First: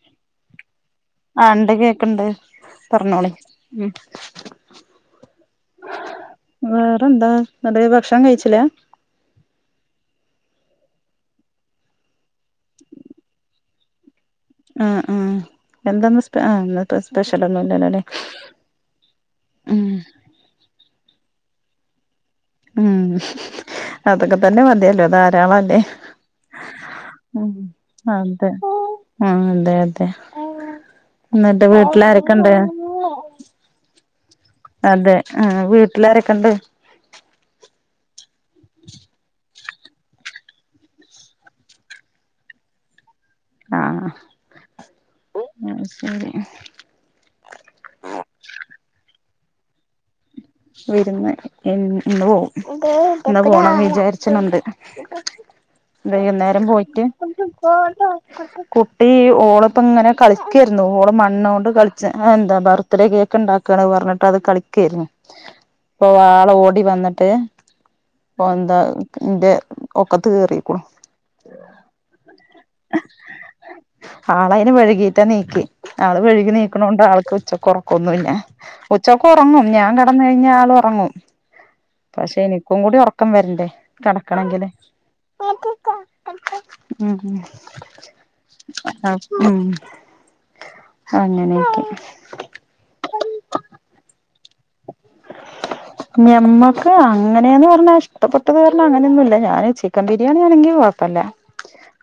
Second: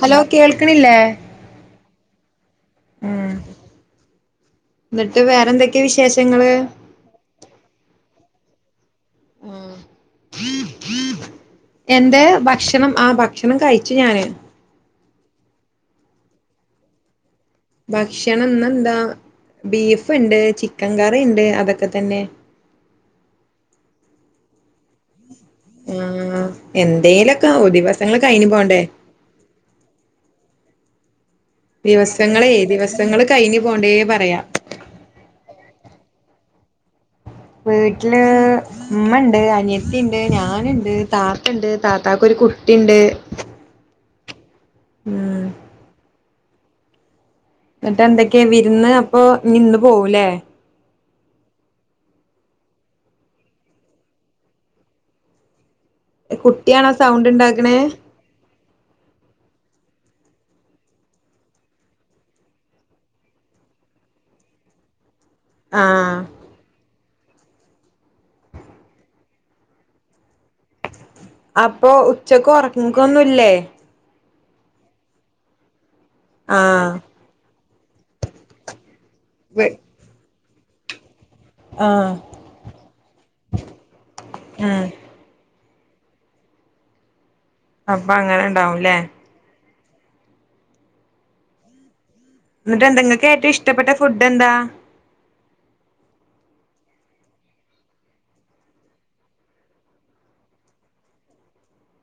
Hello കേൾക്ക്ണില്ലേ ക്ക്ണ്ട് പറഞ്ഞോളി ഇം എന്നിട്ട് വേറെന്തൊക്കെയാ വിശേഷങ്ങള് വേറെന്താ അന്നിട്ടീ ഭക്ഷണം കഴിച്ചില്ല ഇം എന്ത് ഭക്ഷണം ആ ഭക്ഷണം കഴി ച്ച് ഞാന് ആ ആ എന്താന്ന് സ് ഇന്നത്തെ സ്പെഷ്യ ഭക്ഷണം ന്നെന്താ ഉം ബീഫ്ണ്ട് ചിക്കൻ കറിണ്ട് അതൊക്കെ തന്നെ മ്മ് അതൊക്കെ തന്നെ മത്യല്ലോ ധാര ളല്ലെ ആ എന്തേലൊക്കെ ഇം ദിവസങ്ങള് കഴിഞ്ഞു അതെ പോണ്ടേ ആ അതെ അതെ ന്നട്ട് ദിവസങ്ങളേ വീട്ടിലാരൊക്കെണ്ട് ദിവസങ്ങള് കഴിഞ്ഞു പോണ്ടേ പറയാ അതെ ആ വീട്ടിലാരൊക്കെണ്ട് വീട്ടില് മ്മണ്ട് അനിയത്തിണ്ട് ഞാനുണ്ട് താത്തണ്ട് താത്തക്കൊരു കു ട്ടിണ്ട് ആഹ് [inaudible] ന്നിട്ട് എന്തൊക്കെയാ വിരുന്ന് അപ്പൊ ഞ്ഞി ന്ന് പോവുലേ വിരുന്ന് ഇന്ന് ഇന്ന് പോവും ന്ന് പോണം വിചാരിച്ച്ണുണ്ട് വൈന്നേരം കുട്ടിയാണോ പോയിട്ട് സൗണ്ട് ഉണ്ടാക്കണേ കുട്ടി ഓള് ഇപ്പൊ അങ്ങനെ കളി- കളിക്കായിരുന്നു ഓള് മണ്ണോണ്ട് കളിച്ച് എന്താ ബർത്ത്ഡേ കേക്ക് ഇണ്ടാക്കാണ്ന്ന് പറഞ്ഞിട്ട് അത് കളിക്കായിരുന്നു ഓ ആഹ് ആൾ ഓടി വന്നിട്ട്- ട്ട് എന്താ എന്റെ ഒക്കത്ത് കേറീക്ക്ണു അപ്പൊ ഉച്ചക്ക് ഒറക്ക്കൊന്നുല്ലേ ആള് അതിന് വഴ്കീട്ടാ യെനിയ്ക്കെ ആള് വഴ്കി ആഹ് യെനിക്കാനൊണ്ട് ആൾക്ക് ഉച്ചക്ക് ഒറക്കൊന്നുല്ല ഉച്ചക്ക് ഒറങ്ങും ഞാൻ കെടന്ന് കഴിഞ്ഞ ആള് ഒറങ്ങും ആഹ് പക്ഷെ എനിക്കും കൂടി ഒറക്കം വരണ്ടേ കെടക്കണെങ്കില് ഉം മ്മ് അപ്പൊ അങ്ങനെ ഇണ്ടാവും ഇല്ലേ അങ്ങനെയൊക്കെ എന്ന്ട്ട് എന്താ നിങ്ങക്ക് ഏറ്റവും ഇഷ്ടപ്പെട്ട ഫുഡ് എന്താ ഞമ്മക്ക് അങ്ങനെന്ന് പറഞ്ഞാ ഇഷ്ടപ്പെട്ടത് പറഞ്ഞാ അങ്ങനെയൊന്നും ഇല്ല -ഞാന് ചിക്കൻ ബിരിയാണി ആണെങ്കിൽ കൊഴപ്പയില്ല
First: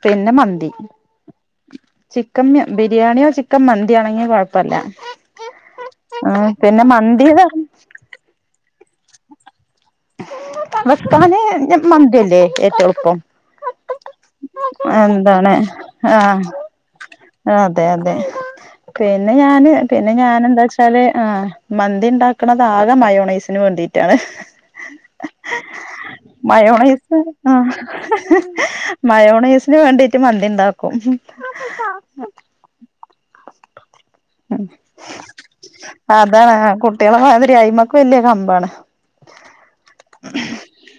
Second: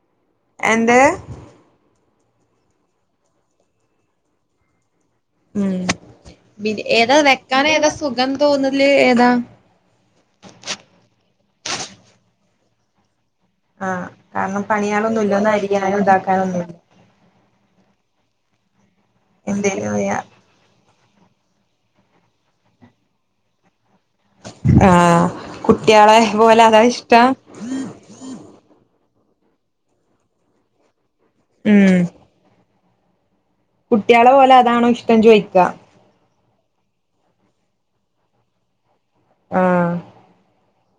പിന്നെ മന്തി എന്ത് ചിക്കം ബിരിയാണിയോ ചിക്കൻ മന്തിയാണോ എങ്കി കൊഴപ്പല്ല ആ പിന്നെ മന്തി ഇത്‌ വെക്കാന് ഏതാ സുഖം തോന്നതില് ഏതാ? വെക്ക്ണത് ഞ് മന്തിയല്ലേ ഏറ്റോം എളുപ്പം ആ കാരണം പണികളൊന്നുല്ല ഒന്ന് അരിയാനോ ഇതെക്കാനും ഒന്നുമില്ലേ ആ അതെ അതെ പിന്നെ ഞാന് എന്തേലും പിന്നെ ഞാന് എന്താ വെച്ചാല് ആ മന്തി ഇണ്ടാക്കണത് ആകെ മയോണൈസിന് വേണ്ടിട്ടാണ് ആഹ് കുട്ടിയാളെ പോലെ അതാ മയോണൈസ് ഇഷ്ടം ആഹ് മയോണേസിന് വേണ്ടിട്ട് മന്തി ഇണ്ടാക്കും മ് കുട്ടികള് പോലും അതാണോ ഇഷ്ടം ചോയ്ക്കവാ അതാണ് ആ കുട്ടികളെ മാതിരി അയ്മക്ക് വല്ല്യ കമ്പാണ് ആഹ് [inaudible]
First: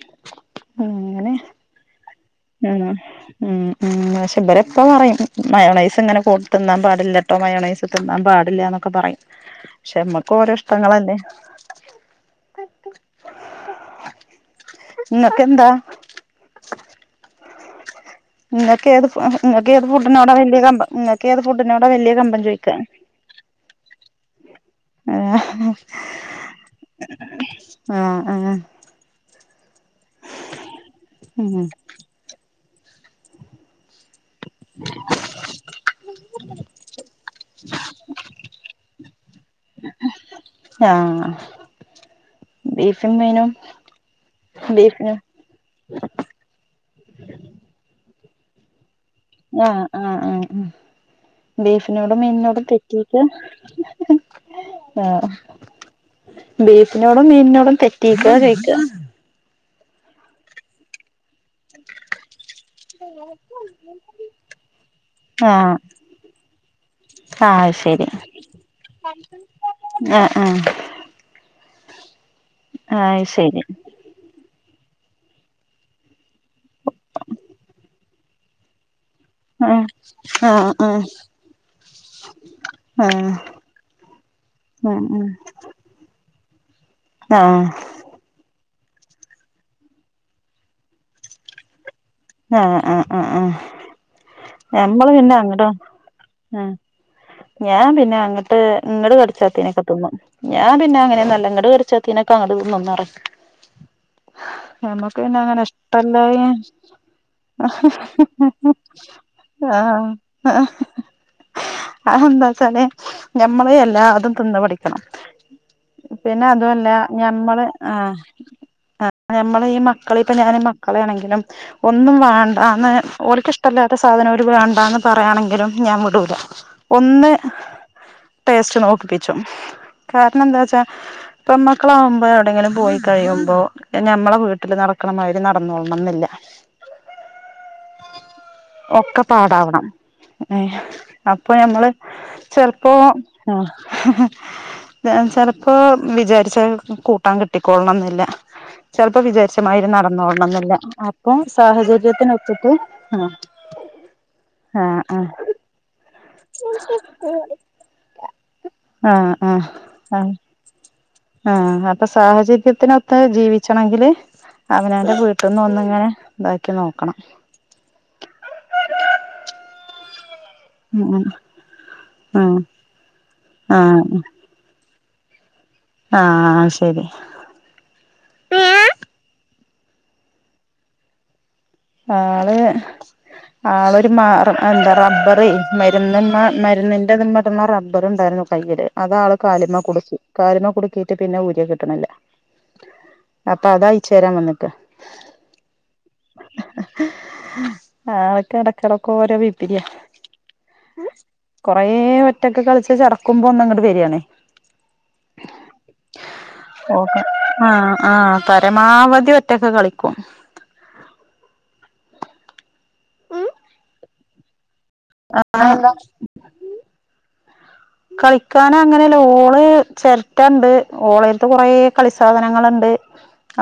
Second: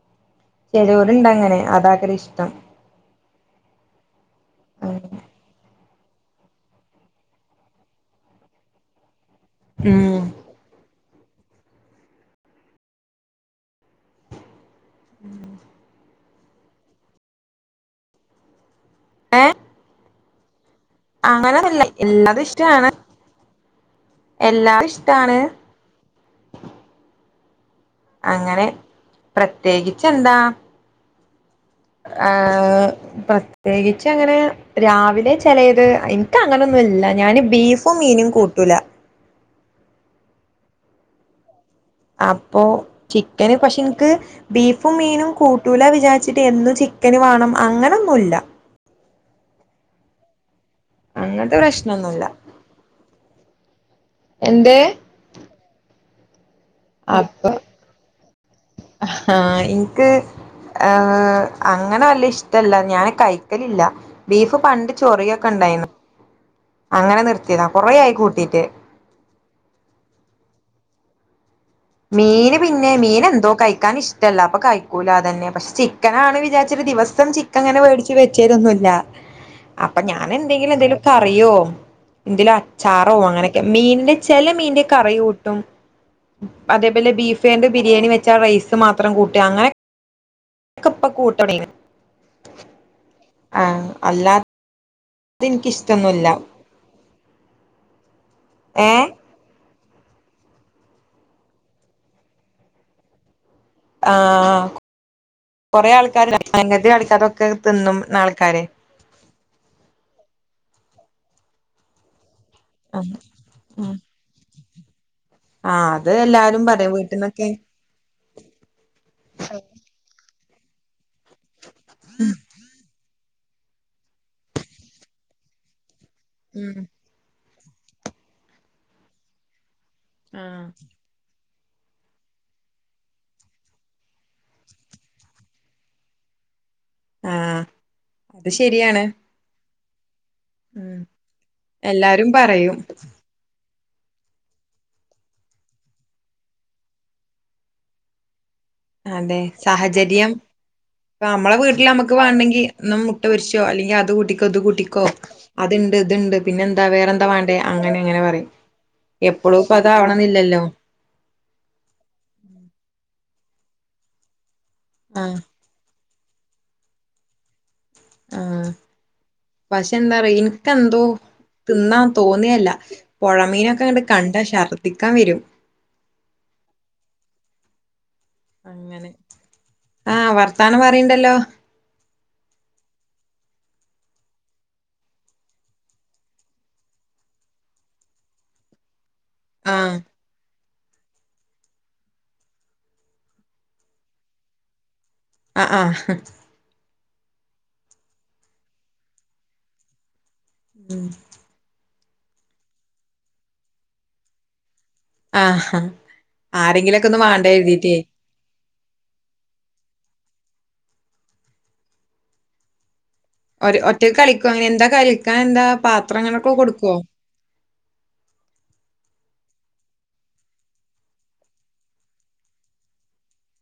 ചെലോര് ഇണ്ട് അങ്ങനെ അതാഗ്ര - ആണോ ഉം ഉം മാഷും പറയും ഇപ്പ പറയും അങ്ങനെ മയോണയിസ് ഇത്‌ ഇങ്ങനെ [unintelligible] തിന്നാൻ പാടില്ല ട്ടോ മയോനയിസ് തിനാൻ പാടില്ല യാന്നൊക്കെ പറയും പക്ഷേ ഉം നമ്മക്ക് ഓരോ ഇഷ്ടങ്ങളല്ലേ നിങ്ങക്ക് എന്താ ഇങ്ങക്ക് ഏത് ഏ ഏത് ഫുഡ്ഡിനോടാ വല്ലിയ കമ്പം നിങ്ങക്ക് ഏത് അങ്ങനൊന്നല്ല ഫുഡ്ഡിനോടാ വെല്ല്യ കമ്പം എല്ലാതും ചോയ്ക്ക ഇഷ്ടാണ് എല്ലാതും ഇഷ്ടാണ് ആഹ് ആ ത്യേകിച്ചെന്താ മ് ആ ഹ് പ്രത്യേകി ച്ചങ്ങനെ രാവിലെ ചെലേത് എനിക്ക് അങ്ങനൊന്നും ഇല്ല ഞാന് ബീഫും മീനും കൂട്ടൂല [unintelligible] ആഹ് അപ്പൊ ബീഫും മീനും ചിക്കന് പക്ഷെ നിക്ക് ബീഫും ബീഫിനും മീനും കൂട്ടൂല വിചാര്ച്ചിട്ട് എന്നും ചി ചിക്കന് വാണം അങ്ങനൊന്നുല്ല ആഹ് ആ ഹ് ആഹ് അങ്ങൻത്തെ ബീഫ്നോടും പ്രശ്നൊന്നുല്ല മീനിനോടും തെറ്റീക്കാ എന്തേ ആ ബീഫ്നോടും അപ്പൊ മീൻനോടും തെറ്റീക്കാ ചോഴ്ക്ക ക്ക് [unintelligible] അങ്ങന വല്ല്യ ഷ് ട്ടല്ല ഞാന് കഴിക്കലില്ല ബീഫ് പണ്ട് ചൊറിയൊക്കെ ആഹ് ണ്ടായ്ന്നു അങ്ങന ന്നിർത്തിതാ ആഹ് കൊറെ ശരി ആയി കൂട്ടീട്ട് ആഹ് ആഹ് മീന് പിന്നെ ആഹ് മീന ന്തോ ശരി കഴിക്കാന് ഇഷ്ടല്ല അപ്പ കഴ് ക്കൂല അതന്നെ പഷ് ചിക്കനാണ് വിചാര്ച്ച്ട്ട് ദിവസം ചിക്കം ങ്ങനെ വേട്ച്ച് വെച്ചിഎരുന്നുല്ല ആഹ് അപ്പം ആഹ് ഞാനന്തെങ്കിലും എന്തേലു ആഹ് കറിയോ എന്തിലും അച്ചാറോ ആഹ് അങ്ങനൊക്കെ മീൻന്റെ ചെല മീൻന്റെ ഉം കറി ഉം യൂട്ടും അതേപൊലെ ആഹ് ബീഫേണ്ട് ബിരിയാണി വെച്ചാ ആ റെയ് സ് മാത്രം കൂട്ട്അ അങ്ങനെ ക്ക പ്പ കൂട്ടലൊട്ങ്ങീണ് ആ ആ ആ ആ അല്ലാത്തത് ആം മ്മള് പിന്നെ അങ്ങടൊ എനിക്കിഷ്ടൊന്നുല്ല അ ഞാൻ പിന്നെ അങ്ങട്ട് ഏ ങ്ങട്ട് കടിച്ചാത്തേനൊക്കെ ത് ഞാ പിന്നെ അങ്ങനെ ഒന്നുഅല്ല ങ്ങട്ട് കട്ച്ചാത്തീനൊക്കെ അങ്ങട്ട് തിന്ന് [inaudible] ആ [unintelligible] ഞമ്മക്ക് പിന്നെ അങ്ങനെ കൊറേ ആൾക്കാര് ഇഷ്ടല്ലായേ സംഗതി ആൾക്കാരൊക്കെ തിന്നും ആൾക്കാര് [unintelligible] [inaudible] ചല് ഉം ഞമ്മള് എല്ലാ അതും ത് ന്ന് പഠിക്കണം ആ അത് പിന്ന എല്ലാരും അതുഅല്ല പറയും വീട്ടിന്നൊക്കെ ഞമ്മള് ആ അ ഞമ്മള് ഈ മക്കളെ പ്പ ഞാന് മക്കളെയാണെങ്കിലും ഒന്നും വാണ്ടാന്ന് ഓർക്കിഷ്ട്ടല്ലാത്ത സാധനം ഓര് വേണ്ടാന്ന് പറയാണെങ്കിലും ഞാം വിടൂല. ഉം ഒന്ന് ടേസ്റ്റ് നോക്കിപ്പിച്ചും. ആ കാരണന്താച്ചാ പ്പെമ്മക്കളാവുമ്പോ എവടേലും പോയി കഴിയുമ്പോ ഞമ്മളെ വീട്ടില് നടക്ക്ണമാരി നടന്നോളണം ന്നില്ല. ആ അത് ശരിയാണ് ഒക്കെ പാടാവണം. ഉം അപ്പ ഞമ്മള് എല്ലാരും പറയും ചെലപ്പോ ചെലപ്പോ വിചാരിച്ച കൂട്ടാം കിട്ടികോളണം ന്നില്ല [unintelligible] ചെലപ്പോ അതെ വിചാരിച്ചമാരി സാഹചര്യം നടന്നോണം ന്നില്ല ഇപ്പ അപ്പം നമ്മളെ വീട്ടിൽ നമുക്ക് വേണെങ്കി സാഹചര്യത്തിനെച്ച്ട്ട് ഒന്ന് മുട്ട ആഹ് പൊരിച്ചോ അല്ലെങ്കിൽ അത് കൂട്ടിക്കോ ഇത് കൂട്ടിക്കോ അത്ണ്ട് ത്ണ്ട് പിന്നെ ന്താ വേറെ ന്താ വാണ്ടേ അങ്ങനെ അങ്ങനെ പറയും. ആ എപ്പളുപ്പോ അതാവണന്നില്ലല്ലോ ആഹ് അപ്പ സാഹചര്യത്തിനൊത്ത് ജീവിച്ചണെങ്കില് അവനാന്റെ ആ വീട്ട്ന്ന് ഒന്ന്ങ്ങനെ താക്കി നോക്കണം. ആ ത എന്തൂ ഉം തിന്നാ ഉം തോന്നേല്ല. ആ പൊഴമീനൊക്കെ ങ്ങട്ട് കണ്ടാ ശർ ദ്ദി ക്കാം വെരും. ആഹ് ശെരി അങ്ങനെ ആഹ് വർത്താനം പറീണ്ടല്ലോ ആള് ആളൊര് മ എന്താ റബ്ബറെയ് മര്ന്ന്മ മര്ന്നിന്റെതീമേട്ണെ റബ്ബറ്ണ്ടായിര്ന്നു. കൈയ്യില് അത് ആള് കാല്മ്മെ ആഹ് കുട്ക്കി കാല്മ്മെ കുട് ക്കീറ്റ് പിന്നെ ഊര്യാ കിട്ട്ണില്ല. അപ്പതയ്ച്ചേരാം വന്ന്ക്കാ. ആ ആ ആൾക്കെടക്കെടക്കോരോ പിപ്പിര്യാ. കൊറേ ഒറ്റക്ക് കളിച്ച് ചടക്കുമ്പോ ഒന്ന് ങ്ങട്ട് വര്യാണേ. ആഹ് ആഹ് ആരെങ്കിലൊക്കെ ഒന്ന് ഓക്കേ വാണ്ടേ കരുതീട്ടേ ആഹ് ആഹ് പര പരമാവധി ഒറ്റക്ക് കളിക്കും. ഒര് ഒറ്റക്ക് കളിക്കോ അങ്ങനെക്കെ? ആഹ് കളിക്കാനങ്ങനെയല്ല ഓള് ചെര്ട്ടണ്ട്, ഓളര്ത്ത് കൊറേ കളി സാധനങ്ങള്ണ്ട്.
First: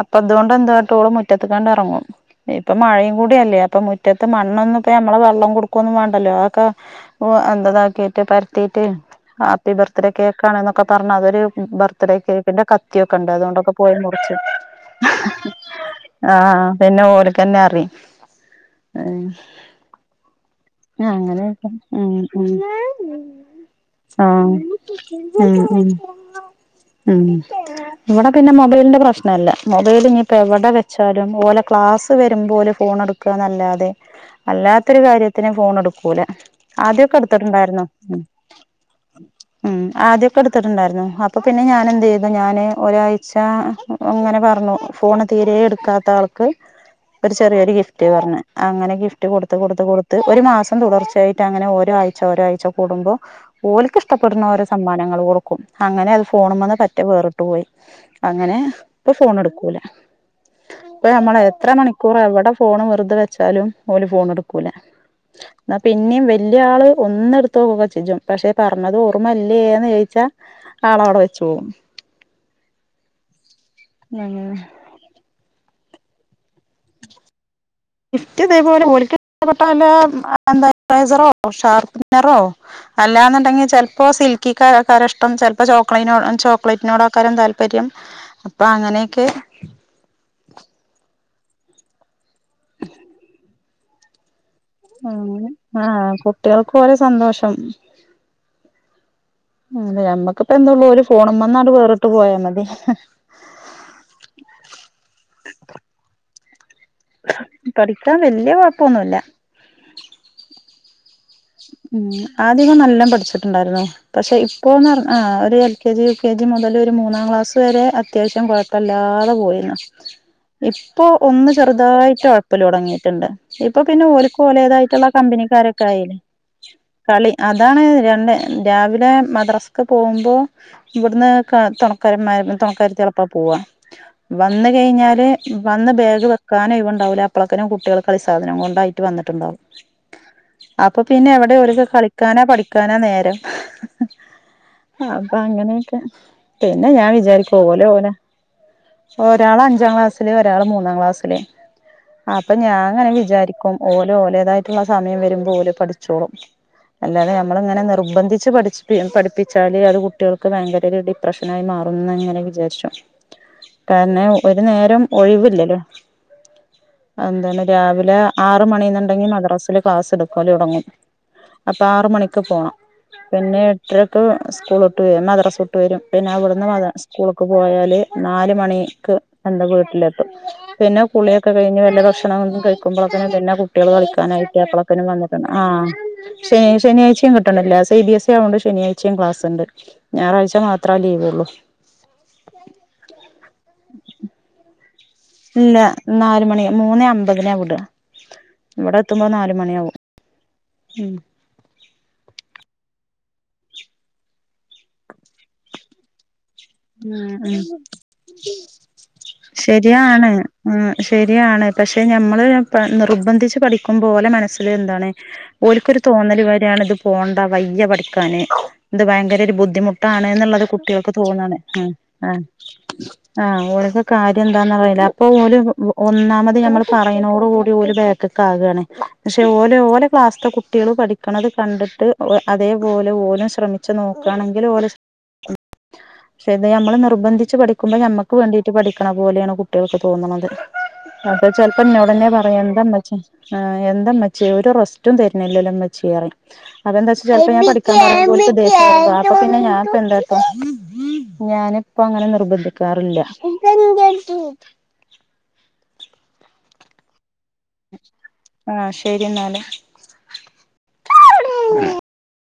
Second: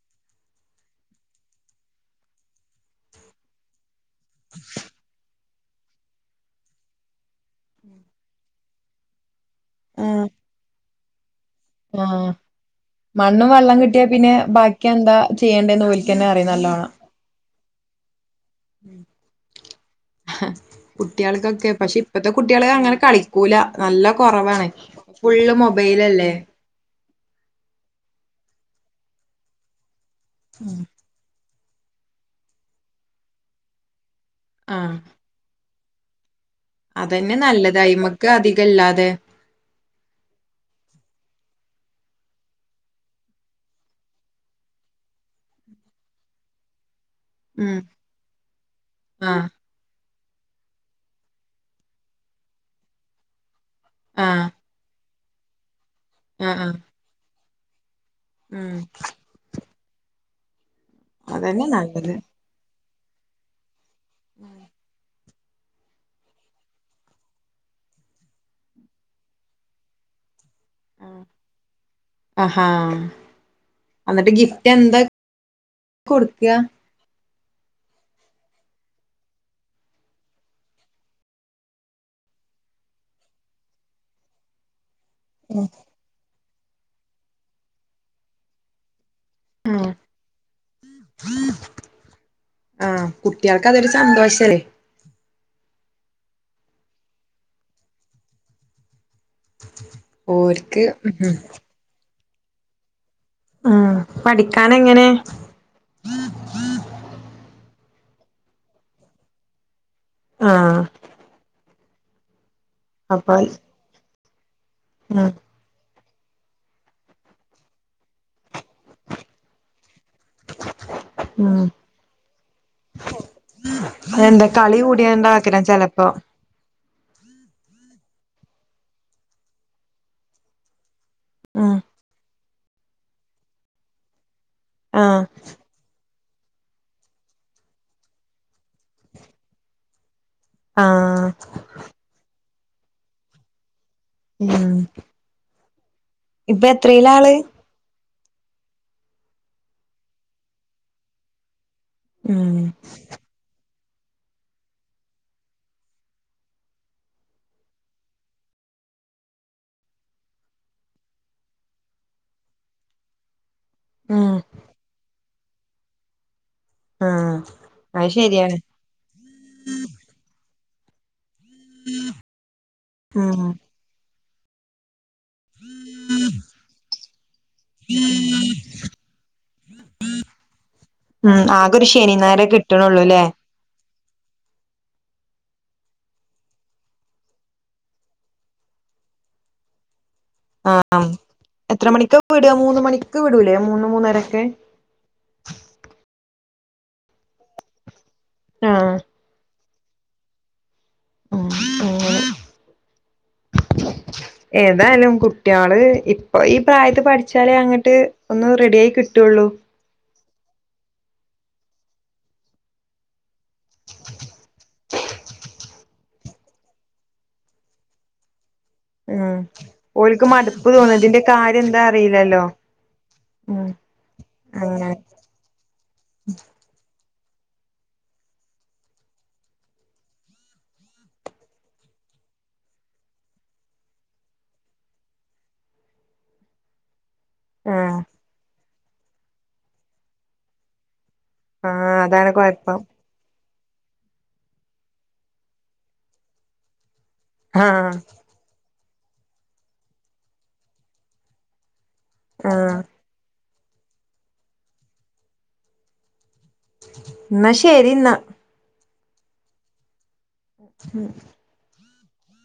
അപ്പതോണ്ട് എന്താട്ടും ഓള് മുറ്റത്ത്ക്കങ്ങട്ടെഇറങ്ങും ഇപ്പൊ മഴീകൂട്യല്ലേ അപ്പൊ മുറ്റത്ത് മണ്ണൊന്നുപ്പോ നമ്മള് വെള്ളം കൊട്ക്കൊന്നും വേ ണ്ടല്ലോ ആക്ക എന്ത താക്കിട്ട് പരത്തീറ്റ് ഹാപ്പി ബർത്ത്ഡേ ആഹ് കേക്കാണ്ന്നൊക്കെ പറഞ്ഞ അതൊരു ബർത്ത്ഡേ ആഹ് കേക്കിന്റെ കത്തിഒക്കെണ്ട് മണ്ണും അതോണ്ടൊക്കെ വെള്ളം പോയി കിട്ടിയാ പിന്നെ മുറിച്ചും ബാക്കി എന്താ ആഹ് ചെയ്യേണ്ടേന്ന് ഓൽക്കന്നെ അറിയും ആഹ് നല്ലോണം പിന്നെ ഓൽക്കന്നെ അറീം കുട്ട്യാൾക്കൊക്കെ പക്ഷെ ഇപ്പത്തെ കുട്ട്യാള് അങ്ങനെ കളിക്കൂല നല്ല ആഹ് കൊറവാണ് ഫുള്ള് മൊബൈൽ ലല്ലേ മ് ഇവടെ പിന്നെ മൊബൈലിന്റെ പ്രശ്നല്ല. മൊബൈല് ഞ്ഞിപ്പോ എവടെ വെച്ചാലും ഓലെ ക്ലാസ് വര്മ്പോല് ഫോണ് ഇട്ക്കാന്നല്ലാതെ ആഹ് അല്ലാത്തൊര് കാര്യത്തിന് ഫോൺ ഇട്ക്കൂല. ആദ്യൊക്കെ അതന്നെ നല്ലത് ഇട്ത്ത്ട്ട്ണ്ടായിര്ന്നു. മ് അയ്മക്ക് അധികം ഇല്ലാതെ മ് ആദ്യൊക്കെ എഇട്ത്ത്ട്ട്ണ്ടായിര്ന്നു. അപ്പ പിന്നെ ഞാന് എന്ത് ചെയ്തു ഞാന് ഒരാഴ്ച അങ്ങനെ പറഞ്ഞു ഫോണ് തീരെ ഇട്ക്കാത്ത ആൾക്ക് ഒരര് ചെറിയൊര് ഉം ഗിഫ്റ്റ് പറഞ്ഞു. അങ്ങനെ ഗിഫ്റ്റ് ആഹ് കൊട്ത്ത് കൊട്ത്ത് പ്പൊ ഒര്മാസം തുടർച്ചായ്റ്റ് ട അങ്ങനെ ഒരാഴ്ച ഒരാഴ്ച കൂടുമ്പോ ഓലക്ക് ഇഷ്ട്ടപ്പെട്ണ ആഹ് ഒരോ സമ്മാന ങ്ങള് കൊടുക്കും. അങ്ങനെ അത് ആഹ് ഫോണ്മ്മന്ന് ആഹ് പറ്റേ വേറ്ട്ട് പോയി അങ്ങനെ ഉം ഇപ്പ ഫോണ് ഇട്ക്കൂല. ഇപ്പ നമ്മള് അതന്നെ എത്ര നല്ലത് മണിക്കൂർ എവടെ ഫോണ് വെറുതെ വെച്ചാലും ഓല് ഫോൺ ഇട്ക്കൂലേ. ന്നാ പിന്നീം വെല്യേ ആള് ഒന്ന്‌ട്ത്ത് നോക്കൊക്കെചെജ്ജും പക്ഷെ പറഞ്ഞത് ഓർമ്മല്ലേന്ന് ചോയ്ച്ചാ ആളവടെ വെച്ച് പോവും ആഹാ അന്നട്ട് അങ്ങനെ ഗിഫ്റ്റ് എന്താ കൊടുക്കാ ഗിഫ്റ്റ്പോലെള ഇഷ്ടപ്പെട്ടൈസറോ ഷാർപ്പ്നറോ അല്ലാന്നുണ്ടെങ്കി ചിലപ്പോ സിൽക്കിക്കാരക്കെ ക്കാര ഇഷ്ട ചിലപ്പോ ചോക്ലേ ചോക്ലേറ്റിനോട് ആക്കാരം താല്പര്യം അപ്പൊ അങ്ങനെയൊക്കെ ആ ആഹ കുട്ടികൾക്ക് നക്ക അതൊരു സന്തോഷ അല്ലേ ആഹ കുട്ടികൾക്ക് പോരേ സന്തോഷം അ ഞമ്മക്കിപ്പ ഓര്ക്ക് എന്താള്ളൂ ഒരു ഉം ഫോണമ്മന്ന വേറിട്ട് പോയാ മതി ഉ പഠിക്കൻ എങ്ങനെ പഠിക്കാൻ വല്യ കൊഴപ്പൊന്നുമല്ല ആഹ് ഉ ആദ്യമം നല്ല അപ്പൊ പഠിച്ചിട്ടുണ്ടായിരുന്നു പക്ഷെ ഇപ്പോൊന്ന് പറ ആ ഉം ഒരു കെ ജി കെ ജി മുതൽ ഒരു മൂന്നാം ക്ലാസ് വരെ അത്യാവശ്യം കുഴപ്പല്ലാതെ പോയിരുന്നു ഇപ്പൊ ഒന്ന് ഉം ചെറുതായിട്ട് ഉഴപ്പ തുടങ്ങിയിട്ടുണ്ട് ഇപ്പൊ പിന്നെ അതെന്താ ഒരുഓലക്ക് കളി ലേതായിട്ടുള്ള കമ്പനി കൂടിയാണ്ടാക്കണം ചെലപ്പോ കാരക്കായില്ല കളി അതാണ് രണ്ട് രാവിലെ മദ്രാസക്ക് പോകുമ്പോ ഇവിടുന്ന് ഉം തുണക്കാരന്മാ തുണക്കരുത്തി എളപ്പാ പോവാ വന്ന ആഹ് കഴിഞ്ഞാല് വന്ന ബാഗ് ക്കാന ഇവണ്ടാവില്ല അപ്പ്ളക്കനും കുട്ടികൾ കളിസാധനം കൊണ്ടായിട്ട് വന്നിുണ്ടാവും ആഹ പിന്നെ എവിടെ ഒരു കളിക്കാനാ പഠിക്കാനോ നേരം ഉം അപ്പൊ അങ്ങനെ ഇപ്പൊ പിന്നെ ഞാൻ എത്രയിലാ ആള് വിചാരിക്കു ഓലെ ഓനെ ഒരാള് അഞ്ചാം ക്ലാസ്സില് ഒരാള് മൂന്നാം ക്ലാസ്സില് അപ്പൊ ഉം ഞാൻ അങ്ങനെ വിചാരിക്കും ഓലോ ഓലേതായിട്ടുള്ള സമയം വരുമ്പോൾ ഓലോ പഠിച്ച ചോളും അല്ലാതെ നമ്മളിങ്ങനെ നിർബന്ധിച്ച് പഠ പഠപ്പിച്ചാല് അത് കുട്ടികൾക്ക് ഭയങ്കര ഒരു ഡിപ്രഷന ആായി മാറ മാറങ്ങനെ വിചാരിച്ചു കാരണം ഉം ഒരു നേരം ഒഴിവില്ലല്ലോ ആഹ് എന്ത അത് രാവിലെ ശരിയാണ് ആറ മണീന്നുണ്ടെങ്കിൽ മദ്രാസിൽ ക്ലാസ് എടുക്കാലേ തുടങ്ങും അപ്പൊ ആറ മണിക്ക് പോണം ഉം പിന്നെ എട്ടരക്ക് സ്കൂൾ ട്ട്ും മദ്രസ്ൊട്ട് വരും പിന്നെ അവിടുന്ന് സ്കൂളക്ക് പോയാല് നാലല് മണിക്ക് എന്റെറെ വീട്ടിൽ പിന്നെ ഉം കുുള്ളിയൊക്കെ ആകെ കഴിഞ്ഞ് ഒരു വല്ല ശനി ഞായറേ ഭക്ഷണം കഴിക്കുമ്പോഴൊക്കെ കിട്ടണള്ളൂല്ലേ പിന്നെ കുട്ടികൾ കളിക്കാനായിട്ടാപ്പളക്കനന് വന്നിട്ടു ആ ശ ശനിയാഴ്ചയും കിട്ടണില്ല സി ബി എസ് ആവോൊണ്ട് ശനിയാഴ്ചയും ക്ലാസ് ഉണ്ട് ആഹ എത്ര മണിക്കൊെ വിട മൂന്ന മണിക്ക് വിടല്ലേ മൂന്ന് മൂന്നരൊക്കെ ഇല്ല നാലുമണി മൂന്നേ അമ്പതിനെവിട ആഹ് ഇവിടെ എത്തുമ്പോ നാല മണിയ ആകും ഉം ഏതായാലും കുട്ടികള് അപ്പൊ ഈ പ്രായത്ത് ഉം പഠിച്ചാലേ ഉം അങ്ങിട്ട് ഒന്ന് റെഡി ആയി കിട്ടുള്ളു ആ ശരിയാണ് പക്ഷെ ഞമ്മള് നിർബന്ധിച്ച് പഠിക്കും പോോലെ മനസ്സിൽ എന്താണ് ഒരിക്കൊരു തോന്നൽ വരെയാണ് ഇത് പോകണ്ട വയ്യ പഠിക്കാന് ഇത് ഉം ഭയങ്കര ഒരു ബുദ്ധിമുട്ടാണ് ഓൽക്ക് എന്നുള്ളത് മടുപ്പ് തോന്നും ഇതിന്റെ കുട്ടികൾക്ക് ് കാര്യം എന്താ അറിയില്ലല്ലോ ഉം കാര്യ എന്താന്ന അ അങ്ങനെ മ്മ പറയുന്നോടു കൂടി ഒരു ബാഗക്ക ആകുകയാണ്േ പക്ഷെ ഓല ഓലെ ക്ലാസ്സൽ കുട്ടികൾ പഠിക്കണത് കണ്ട് അതേപോലെ ഓലും ശ്രമിച്ചു നോക്കുകയാണെങ്കിൽ ഓലെ പക്ഷെ ഇത് നമ്മള് നിർബന്ധിച്ച് ആഹ് പഠിക്കുമ്പോൾ ഞമ്മക്ക് വേണ്ടിട്ട പഠിക്കണ പോലെയാണ് കുട്ടികൾക്ക് തോന്നുന്നത് അ ചെിലപ്പോ ആഹ് എന്നന്നോട്ന്നെ അതാണ് പറയ കൊഴപ്പം എന്താ വച്ച ആ എന്തമ്മച്ചി ഒരു റെസ്റ്റും തരുന്നില്ലല്ലമ്മച്ചറ അപ്പെന്താ വച്ചാ ചപ്പോാ ആഹ് പഠിക്ക ഉ അപ്പ പിന്നെഞാ ഞാനിപ്പ അങ്ങനെ ആഹ് നിർബന്ധിക്കാറില്ല എന്തന്ത ന ശരിന്ന ആഹ് ശരി എന്നാല് അ ഉ